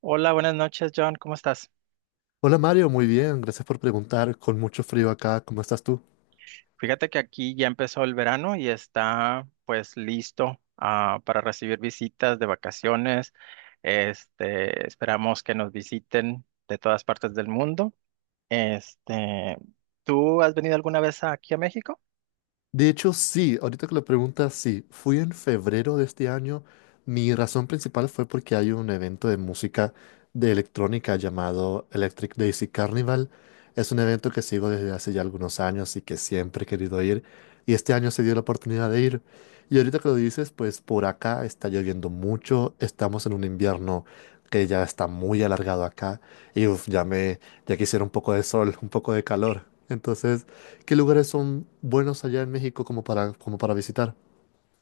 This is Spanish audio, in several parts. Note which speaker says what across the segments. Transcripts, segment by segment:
Speaker 1: Hola, buenas noches, John. ¿Cómo estás?
Speaker 2: Hola Mario, muy bien, gracias por preguntar. Con mucho frío acá, ¿cómo estás tú?
Speaker 1: Fíjate que aquí ya empezó el verano y está pues listo para recibir visitas de vacaciones. Esperamos que nos visiten de todas partes del mundo. Este, ¿tú has venido alguna vez aquí a México?
Speaker 2: De hecho, sí, ahorita que lo preguntas, sí, fui en febrero de este año. Mi razón principal fue porque hay un evento de música de electrónica llamado Electric Daisy Carnival. Es un evento que sigo desde hace ya algunos años y que siempre he querido ir. Y este año se dio la oportunidad de ir. Y ahorita que lo dices, pues por acá está lloviendo mucho. Estamos en un invierno que ya está muy alargado acá. Y uf, ya quisiera un poco de sol, un poco de calor. Entonces. ¿Qué lugares son buenos allá en México como para visitar?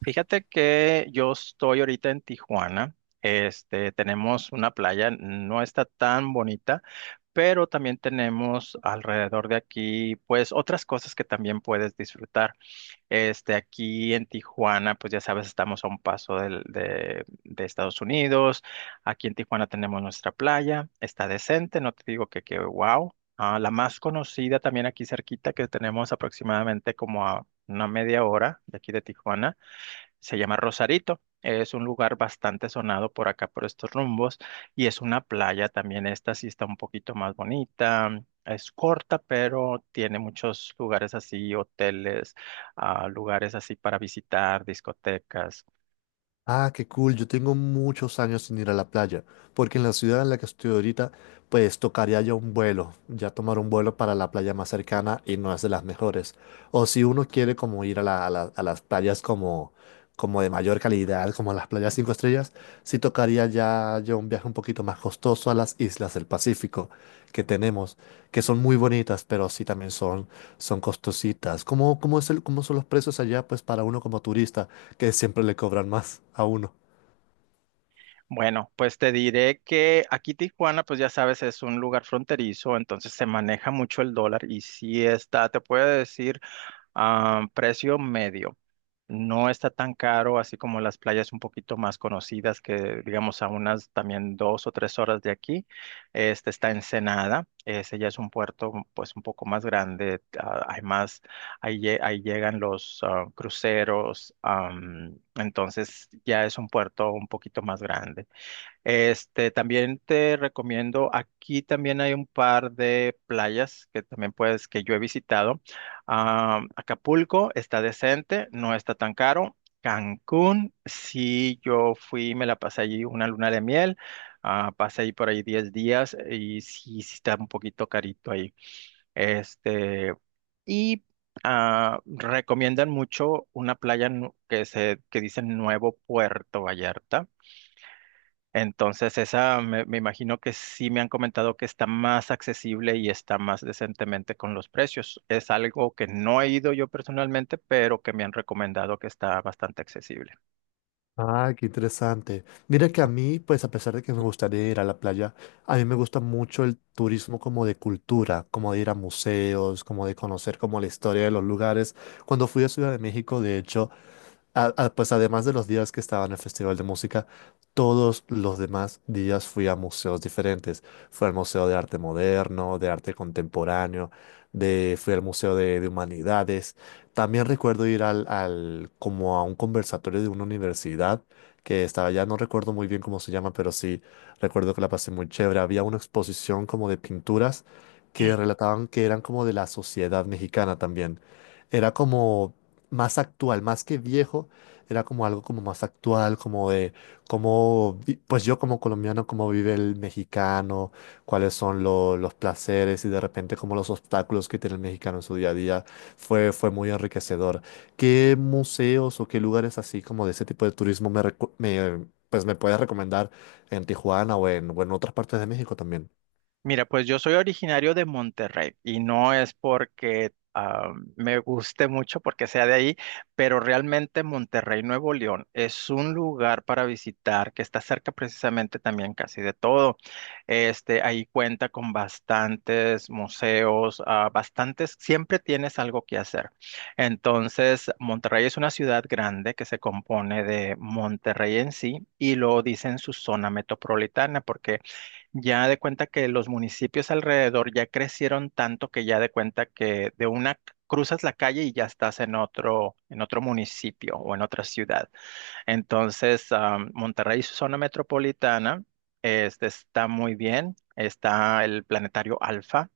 Speaker 1: Fíjate que yo estoy ahorita en Tijuana. Tenemos una playa, no está tan bonita, pero también tenemos alrededor de aquí pues otras cosas que también puedes disfrutar. Aquí en Tijuana, pues ya sabes, estamos a un paso de Estados Unidos. Aquí en Tijuana tenemos nuestra playa, está decente, no te digo que wow. La más conocida también aquí cerquita, que tenemos aproximadamente como a una media hora de aquí de Tijuana se llama Rosarito. Es un lugar bastante sonado por acá, por estos rumbos. Y es una playa también. Esta sí está un poquito más bonita. Es corta, pero tiene muchos lugares así, hoteles, lugares así para visitar, discotecas.
Speaker 2: Ah, qué cool. Yo tengo muchos años sin ir a la playa, porque en la ciudad en la que estoy ahorita, pues tocaría ya un vuelo, ya tomar un vuelo para la playa más cercana y no es de las mejores. O si uno quiere como ir a las playas como de mayor calidad, como las playas cinco estrellas, sí tocaría ya un viaje un poquito más costoso a las islas del Pacífico que tenemos, que son muy bonitas, pero sí también son costositas. ¿Cómo son los precios allá, pues para uno como turista? Que siempre le cobran más a uno.
Speaker 1: Bueno, pues te diré que aquí Tijuana, pues ya sabes, es un lugar fronterizo, entonces se maneja mucho el dólar y si está, te puedo decir precio medio. No está tan caro, así como las playas un poquito más conocidas, que digamos a unas también 2 o 3 horas de aquí. Está Ensenada, ese ya es un puerto pues un poco más grande. Hay más, ahí, ahí llegan los cruceros, entonces ya es un puerto un poquito más grande. También te recomiendo, aquí también hay un par de playas que también puedes, que yo he visitado. Acapulco está decente, no está tan caro. Cancún, sí, yo fui, me la pasé allí una luna de miel, pasé ahí por ahí 10 días y sí, sí está un poquito carito ahí. Este, y recomiendan mucho una playa que dicen Nuevo Puerto Vallarta. Entonces, esa me imagino que sí me han comentado que está más accesible y está más decentemente con los precios. Es algo que no he ido yo personalmente, pero que me han recomendado que está bastante accesible.
Speaker 2: Ah, qué interesante. Mira que a mí, pues a pesar de que me gustaría ir a la playa, a mí me gusta mucho el turismo como de cultura, como de ir a museos, como de conocer como la historia de los lugares. Cuando fui a Ciudad de México, de hecho, pues además de los días que estaba en el Festival de Música, todos los demás días fui a museos diferentes. Fui al Museo de Arte Moderno, de Arte Contemporáneo, fui al Museo de, Humanidades. También recuerdo ir como a un conversatorio de una universidad que estaba allá, no recuerdo muy bien cómo se llama, pero sí recuerdo que la pasé muy chévere. Había una exposición como de pinturas que relataban que eran como de la sociedad mexicana también. Era como más actual, más que viejo, era como algo como más actual, como de cómo, pues yo como colombiano, cómo vive el mexicano, cuáles son los placeres y de repente como los obstáculos que tiene el mexicano en su día a día, fue muy enriquecedor. ¿Qué museos o qué lugares así como de ese tipo de turismo pues me puedes recomendar en Tijuana o o en otras partes de México también?
Speaker 1: Mira, pues yo soy originario de Monterrey y no es porque me guste mucho, porque sea de ahí, pero realmente Monterrey, Nuevo León, es un lugar para visitar que está cerca precisamente también casi de todo. Ahí cuenta con bastantes museos, bastantes, siempre tienes algo que hacer. Entonces, Monterrey es una ciudad grande que se compone de Monterrey en sí y lo dicen su zona metropolitana, porque ya de cuenta que los municipios alrededor ya crecieron tanto que ya de cuenta que cruzas la calle y ya estás en otro municipio o en otra ciudad. Entonces, Monterrey, su zona metropolitana, está muy bien. Está el Planetario Alfa,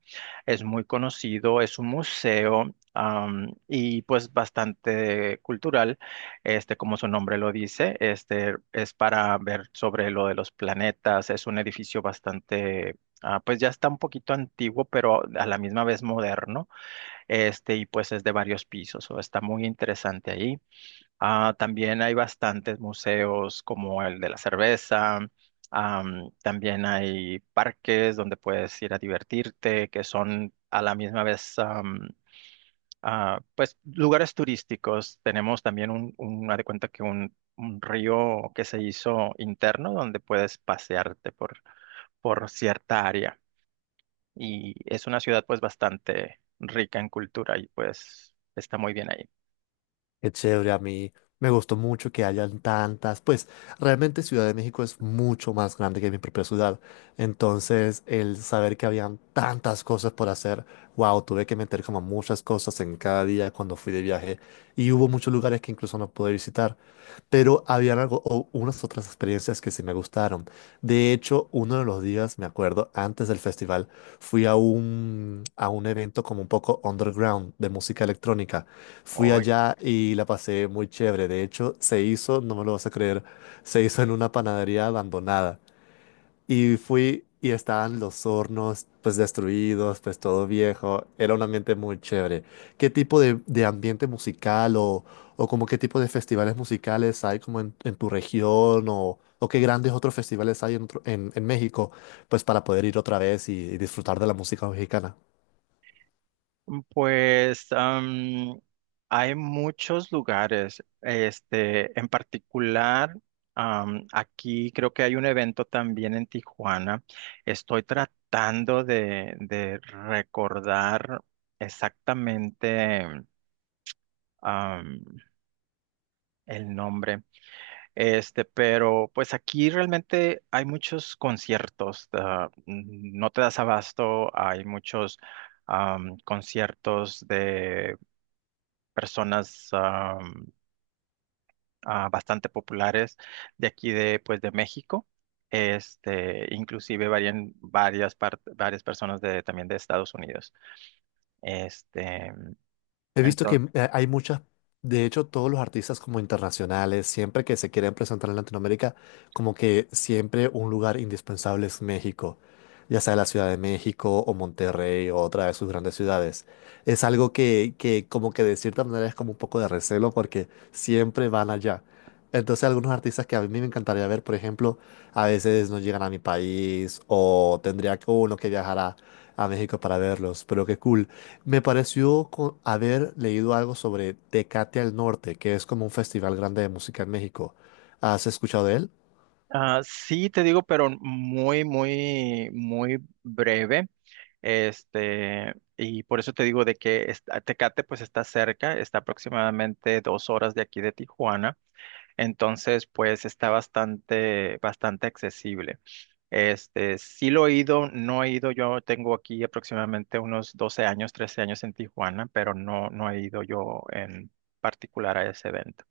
Speaker 1: es muy conocido, es un museo y pues bastante cultural, como su nombre lo dice, es para ver sobre lo de los planetas, es un edificio bastante, pues ya está un poquito antiguo, pero a la misma vez moderno, y pues es de varios pisos, o está muy interesante ahí. También hay bastantes museos como el de la cerveza. También hay parques donde puedes ir a divertirte, que son a la misma vez, pues, lugares turísticos. Tenemos también haz de cuenta que un río que se hizo interno donde puedes pasearte por cierta área. Y es una ciudad, pues, bastante rica en cultura y, pues, está muy bien ahí.
Speaker 2: Qué chévere, a mí me gustó mucho que hayan tantas, pues realmente Ciudad de México es mucho más grande que mi propia ciudad, entonces el saber que habían tantas cosas por hacer, wow, tuve que meter como muchas cosas en cada día cuando fui de viaje y hubo muchos lugares que incluso no pude visitar, pero habían algo, o unas otras experiencias que sí me gustaron. De hecho, uno de los días, me acuerdo, antes del festival, fui a un, evento como un poco underground de música electrónica. Fui allá y la pasé muy chévere. De hecho, se hizo, no me lo vas a creer, se hizo en una panadería abandonada. Y fui y estaban los hornos pues destruidos, pues todo viejo. Era un ambiente muy chévere. ¿Qué tipo de, ambiente musical o como qué tipo de festivales musicales hay como en, tu región o qué grandes otros festivales hay en México pues para poder ir otra vez y disfrutar de la música mexicana?
Speaker 1: Pues hay muchos lugares, en particular, aquí creo que hay un evento también en Tijuana. Estoy tratando de recordar exactamente am, el nombre, pero pues aquí realmente hay muchos conciertos, no te das abasto, hay muchos conciertos de personas bastante populares de aquí de, pues, de México. Inclusive varían varias personas también de Estados Unidos. Este,
Speaker 2: He visto que
Speaker 1: entonces,
Speaker 2: hay muchas, de hecho, todos los artistas como internacionales, siempre que se quieren presentar en Latinoamérica, como que siempre un lugar indispensable es México, ya sea la Ciudad de México o Monterrey o otra de sus grandes ciudades. Es algo que, como que de cierta manera es como un poco de recelo porque siempre van allá. Entonces algunos artistas que a mí me encantaría ver, por ejemplo, a veces no llegan a mi país o tendría uno que viajar a México para verlos, pero qué cool. Me pareció haber leído algo sobre Tecate al Norte, que es como un festival grande de música en México. ¿Has escuchado de él?
Speaker 1: sí te digo, pero muy, muy, muy breve. Y por eso te digo de que Tecate pues está cerca, está aproximadamente 2 horas de aquí de Tijuana. Entonces, pues está bastante, bastante accesible. Sí lo he ido, no he ido, yo tengo aquí aproximadamente unos 12 años, 13 años en Tijuana, pero no, no he ido yo en particular a ese evento.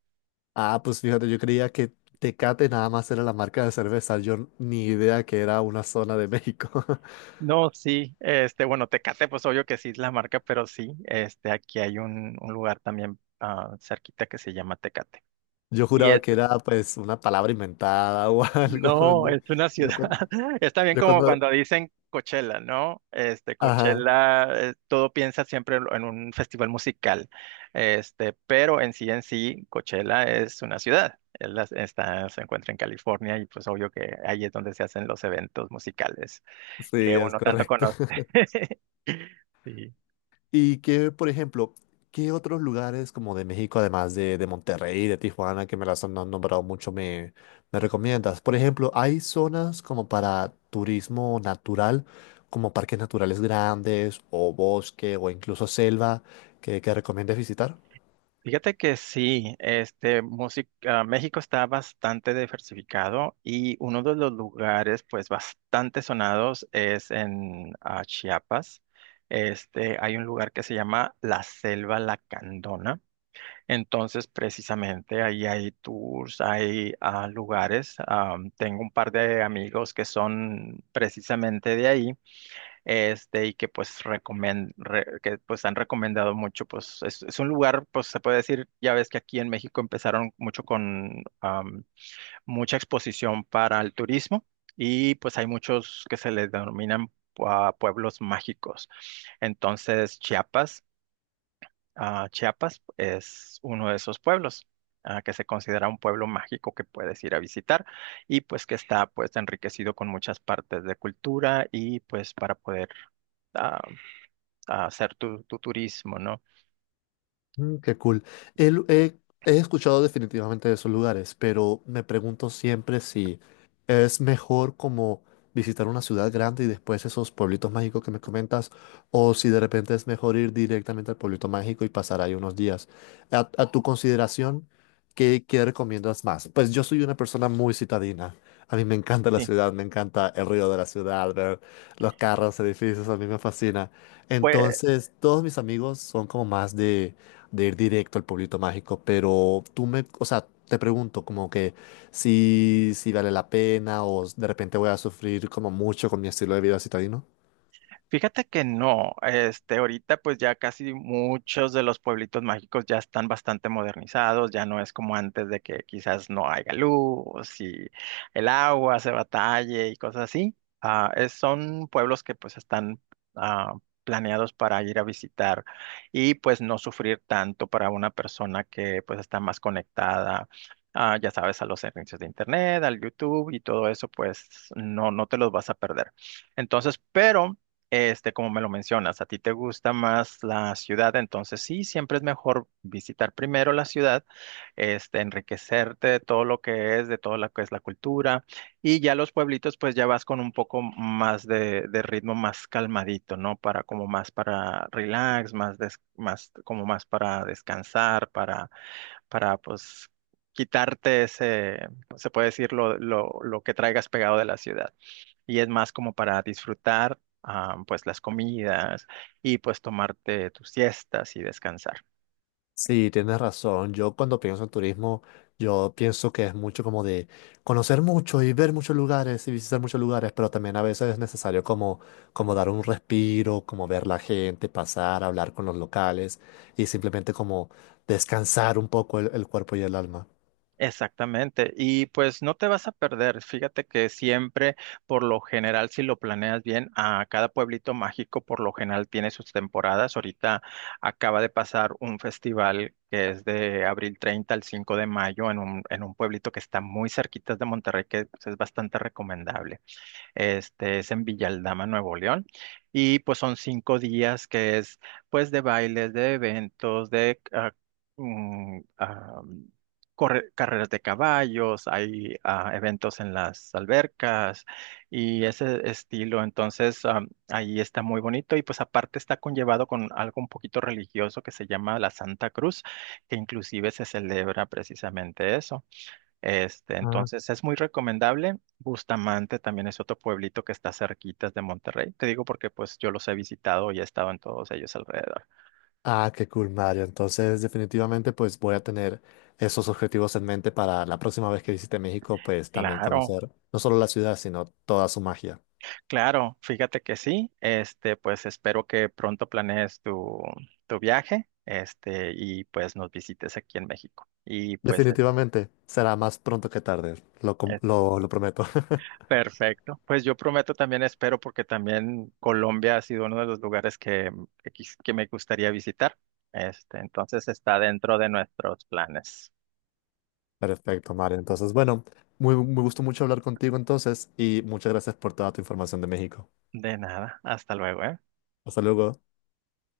Speaker 2: Ah, pues fíjate, yo creía que Tecate nada más era la marca de cerveza, yo ni idea que era una zona de México.
Speaker 1: No, sí, bueno, Tecate, pues obvio que sí es la marca, pero sí, aquí hay un lugar también cerquita que se llama Tecate.
Speaker 2: Yo
Speaker 1: Y
Speaker 2: juraba
Speaker 1: es
Speaker 2: que era pues una palabra inventada o algo.
Speaker 1: No,
Speaker 2: No.
Speaker 1: es una
Speaker 2: Yo
Speaker 1: ciudad.
Speaker 2: cuando,
Speaker 1: Es también
Speaker 2: yo
Speaker 1: como
Speaker 2: cuando,
Speaker 1: cuando dicen Coachella, ¿no? Este,
Speaker 2: ajá.
Speaker 1: Coachella, todo piensa siempre en un festival musical. Pero en sí, Coachella es una ciudad. Está, se encuentra en California y pues obvio que ahí es donde se hacen los eventos musicales que
Speaker 2: Sí, es
Speaker 1: uno tanto
Speaker 2: correcto.
Speaker 1: conoce. Sí.
Speaker 2: Y que, por ejemplo, ¿qué otros lugares como de México, además de Monterrey y de Tijuana, que me las han nombrado mucho, me recomiendas? Por ejemplo, ¿hay zonas como para turismo natural, como parques naturales grandes, o bosque, o incluso selva, que recomiendes visitar?
Speaker 1: Fíjate que sí, México está bastante diversificado y uno de los lugares pues bastante sonados es en Chiapas. Hay un lugar que se llama La Selva Lacandona. Entonces, precisamente ahí hay tours, hay lugares. Tengo un par de amigos que son precisamente de ahí y que pues que pues han recomendado mucho, pues es un lugar, pues se puede decir, ya ves que aquí en México empezaron mucho con mucha exposición para el turismo y pues hay muchos que se les denominan pueblos mágicos. Entonces, Chiapas es uno de esos pueblos. Que se considera un pueblo mágico que puedes ir a visitar y pues que está pues enriquecido con muchas partes de cultura y pues para poder ah, a hacer tu turismo, ¿no?
Speaker 2: Mm, qué cool. El- he, he escuchado definitivamente de esos lugares, pero me pregunto siempre si es mejor como visitar una ciudad grande y después esos pueblitos mágicos que me comentas, o si de repente es mejor ir directamente al pueblito mágico y pasar ahí unos días. A tu consideración, ¿qué recomiendas más? Pues yo soy una persona muy citadina. A mí me encanta la
Speaker 1: Sí.
Speaker 2: ciudad, me encanta el río de la ciudad, los carros, edificios, a mí me fascina.
Speaker 1: Pues
Speaker 2: Entonces, todos mis amigos son como más de, ir directo al pueblito mágico, pero tú o sea, te pregunto como que si vale la pena o de repente voy a sufrir como mucho con mi estilo de vida citadino.
Speaker 1: fíjate que no, ahorita pues ya casi muchos de los pueblitos mágicos ya están bastante modernizados, ya no es como antes de que quizás no haya luz y el agua se batalle y cosas así. Son pueblos que pues están ah, planeados para ir a visitar y pues no sufrir tanto para una persona que pues está más conectada. Ya sabes, a los servicios de internet, al YouTube y todo eso, pues no, no te los vas a perder. Entonces, pero como me lo mencionas, a ti te gusta más la ciudad, entonces sí, siempre es mejor visitar primero la ciudad, enriquecerte de todo lo que es, de todo lo que es la cultura, y ya los pueblitos, pues ya vas con un poco más de ritmo más calmadito, ¿no? Para como más para relax, más como más para descansar, para pues quitarte ese, se puede decir, lo que traigas pegado de la ciudad y es más como para disfrutar pues las comidas y pues tomarte tus siestas y descansar.
Speaker 2: Sí, tienes razón. Yo cuando pienso en turismo, yo pienso que es mucho como de conocer mucho y ver muchos lugares y visitar muchos lugares, pero también a veces es necesario como, dar un respiro, como ver la gente pasar, hablar con los locales y simplemente como descansar un poco el cuerpo y el alma.
Speaker 1: Exactamente, y pues no te vas a perder, fíjate que siempre, por lo general, si lo planeas bien, a cada pueblito mágico por lo general tiene sus temporadas. Ahorita acaba de pasar un festival que es de abril 30 al 5 de mayo en en un pueblito que está muy cerquita de Monterrey, que pues, es bastante recomendable. Este es en Villaldama, Nuevo León. Y pues son 5 días que es pues de bailes, de eventos, de mm, ah, carreras de caballos, hay eventos en las albercas y ese estilo. Entonces ahí está muy bonito y pues aparte está conllevado con algo un poquito religioso que se llama la Santa Cruz, que inclusive se celebra precisamente eso. Este,
Speaker 2: Ah,
Speaker 1: entonces es muy recomendable. Bustamante también es otro pueblito que está cerquitas de Monterrey. Te digo porque pues yo los he visitado y he estado en todos ellos alrededor.
Speaker 2: Ah, qué cool, Mario. Entonces, definitivamente, pues voy a tener esos objetivos en mente para la próxima vez que visite México, pues también
Speaker 1: Claro,
Speaker 2: conocer no solo la ciudad, sino toda su magia.
Speaker 1: claro, fíjate que sí. Pues espero que pronto planees tu viaje, y pues nos visites aquí en México. Y pues
Speaker 2: Definitivamente será más pronto que tarde, lo prometo.
Speaker 1: Perfecto. Pues yo prometo también espero porque también Colombia ha sido uno de los lugares que, que me gustaría visitar. Entonces está dentro de nuestros planes.
Speaker 2: Perfecto, Mario. Entonces, bueno, me gustó mucho hablar contigo entonces y muchas gracias por toda tu información de México.
Speaker 1: De nada. Hasta luego, ¿eh?
Speaker 2: Hasta luego.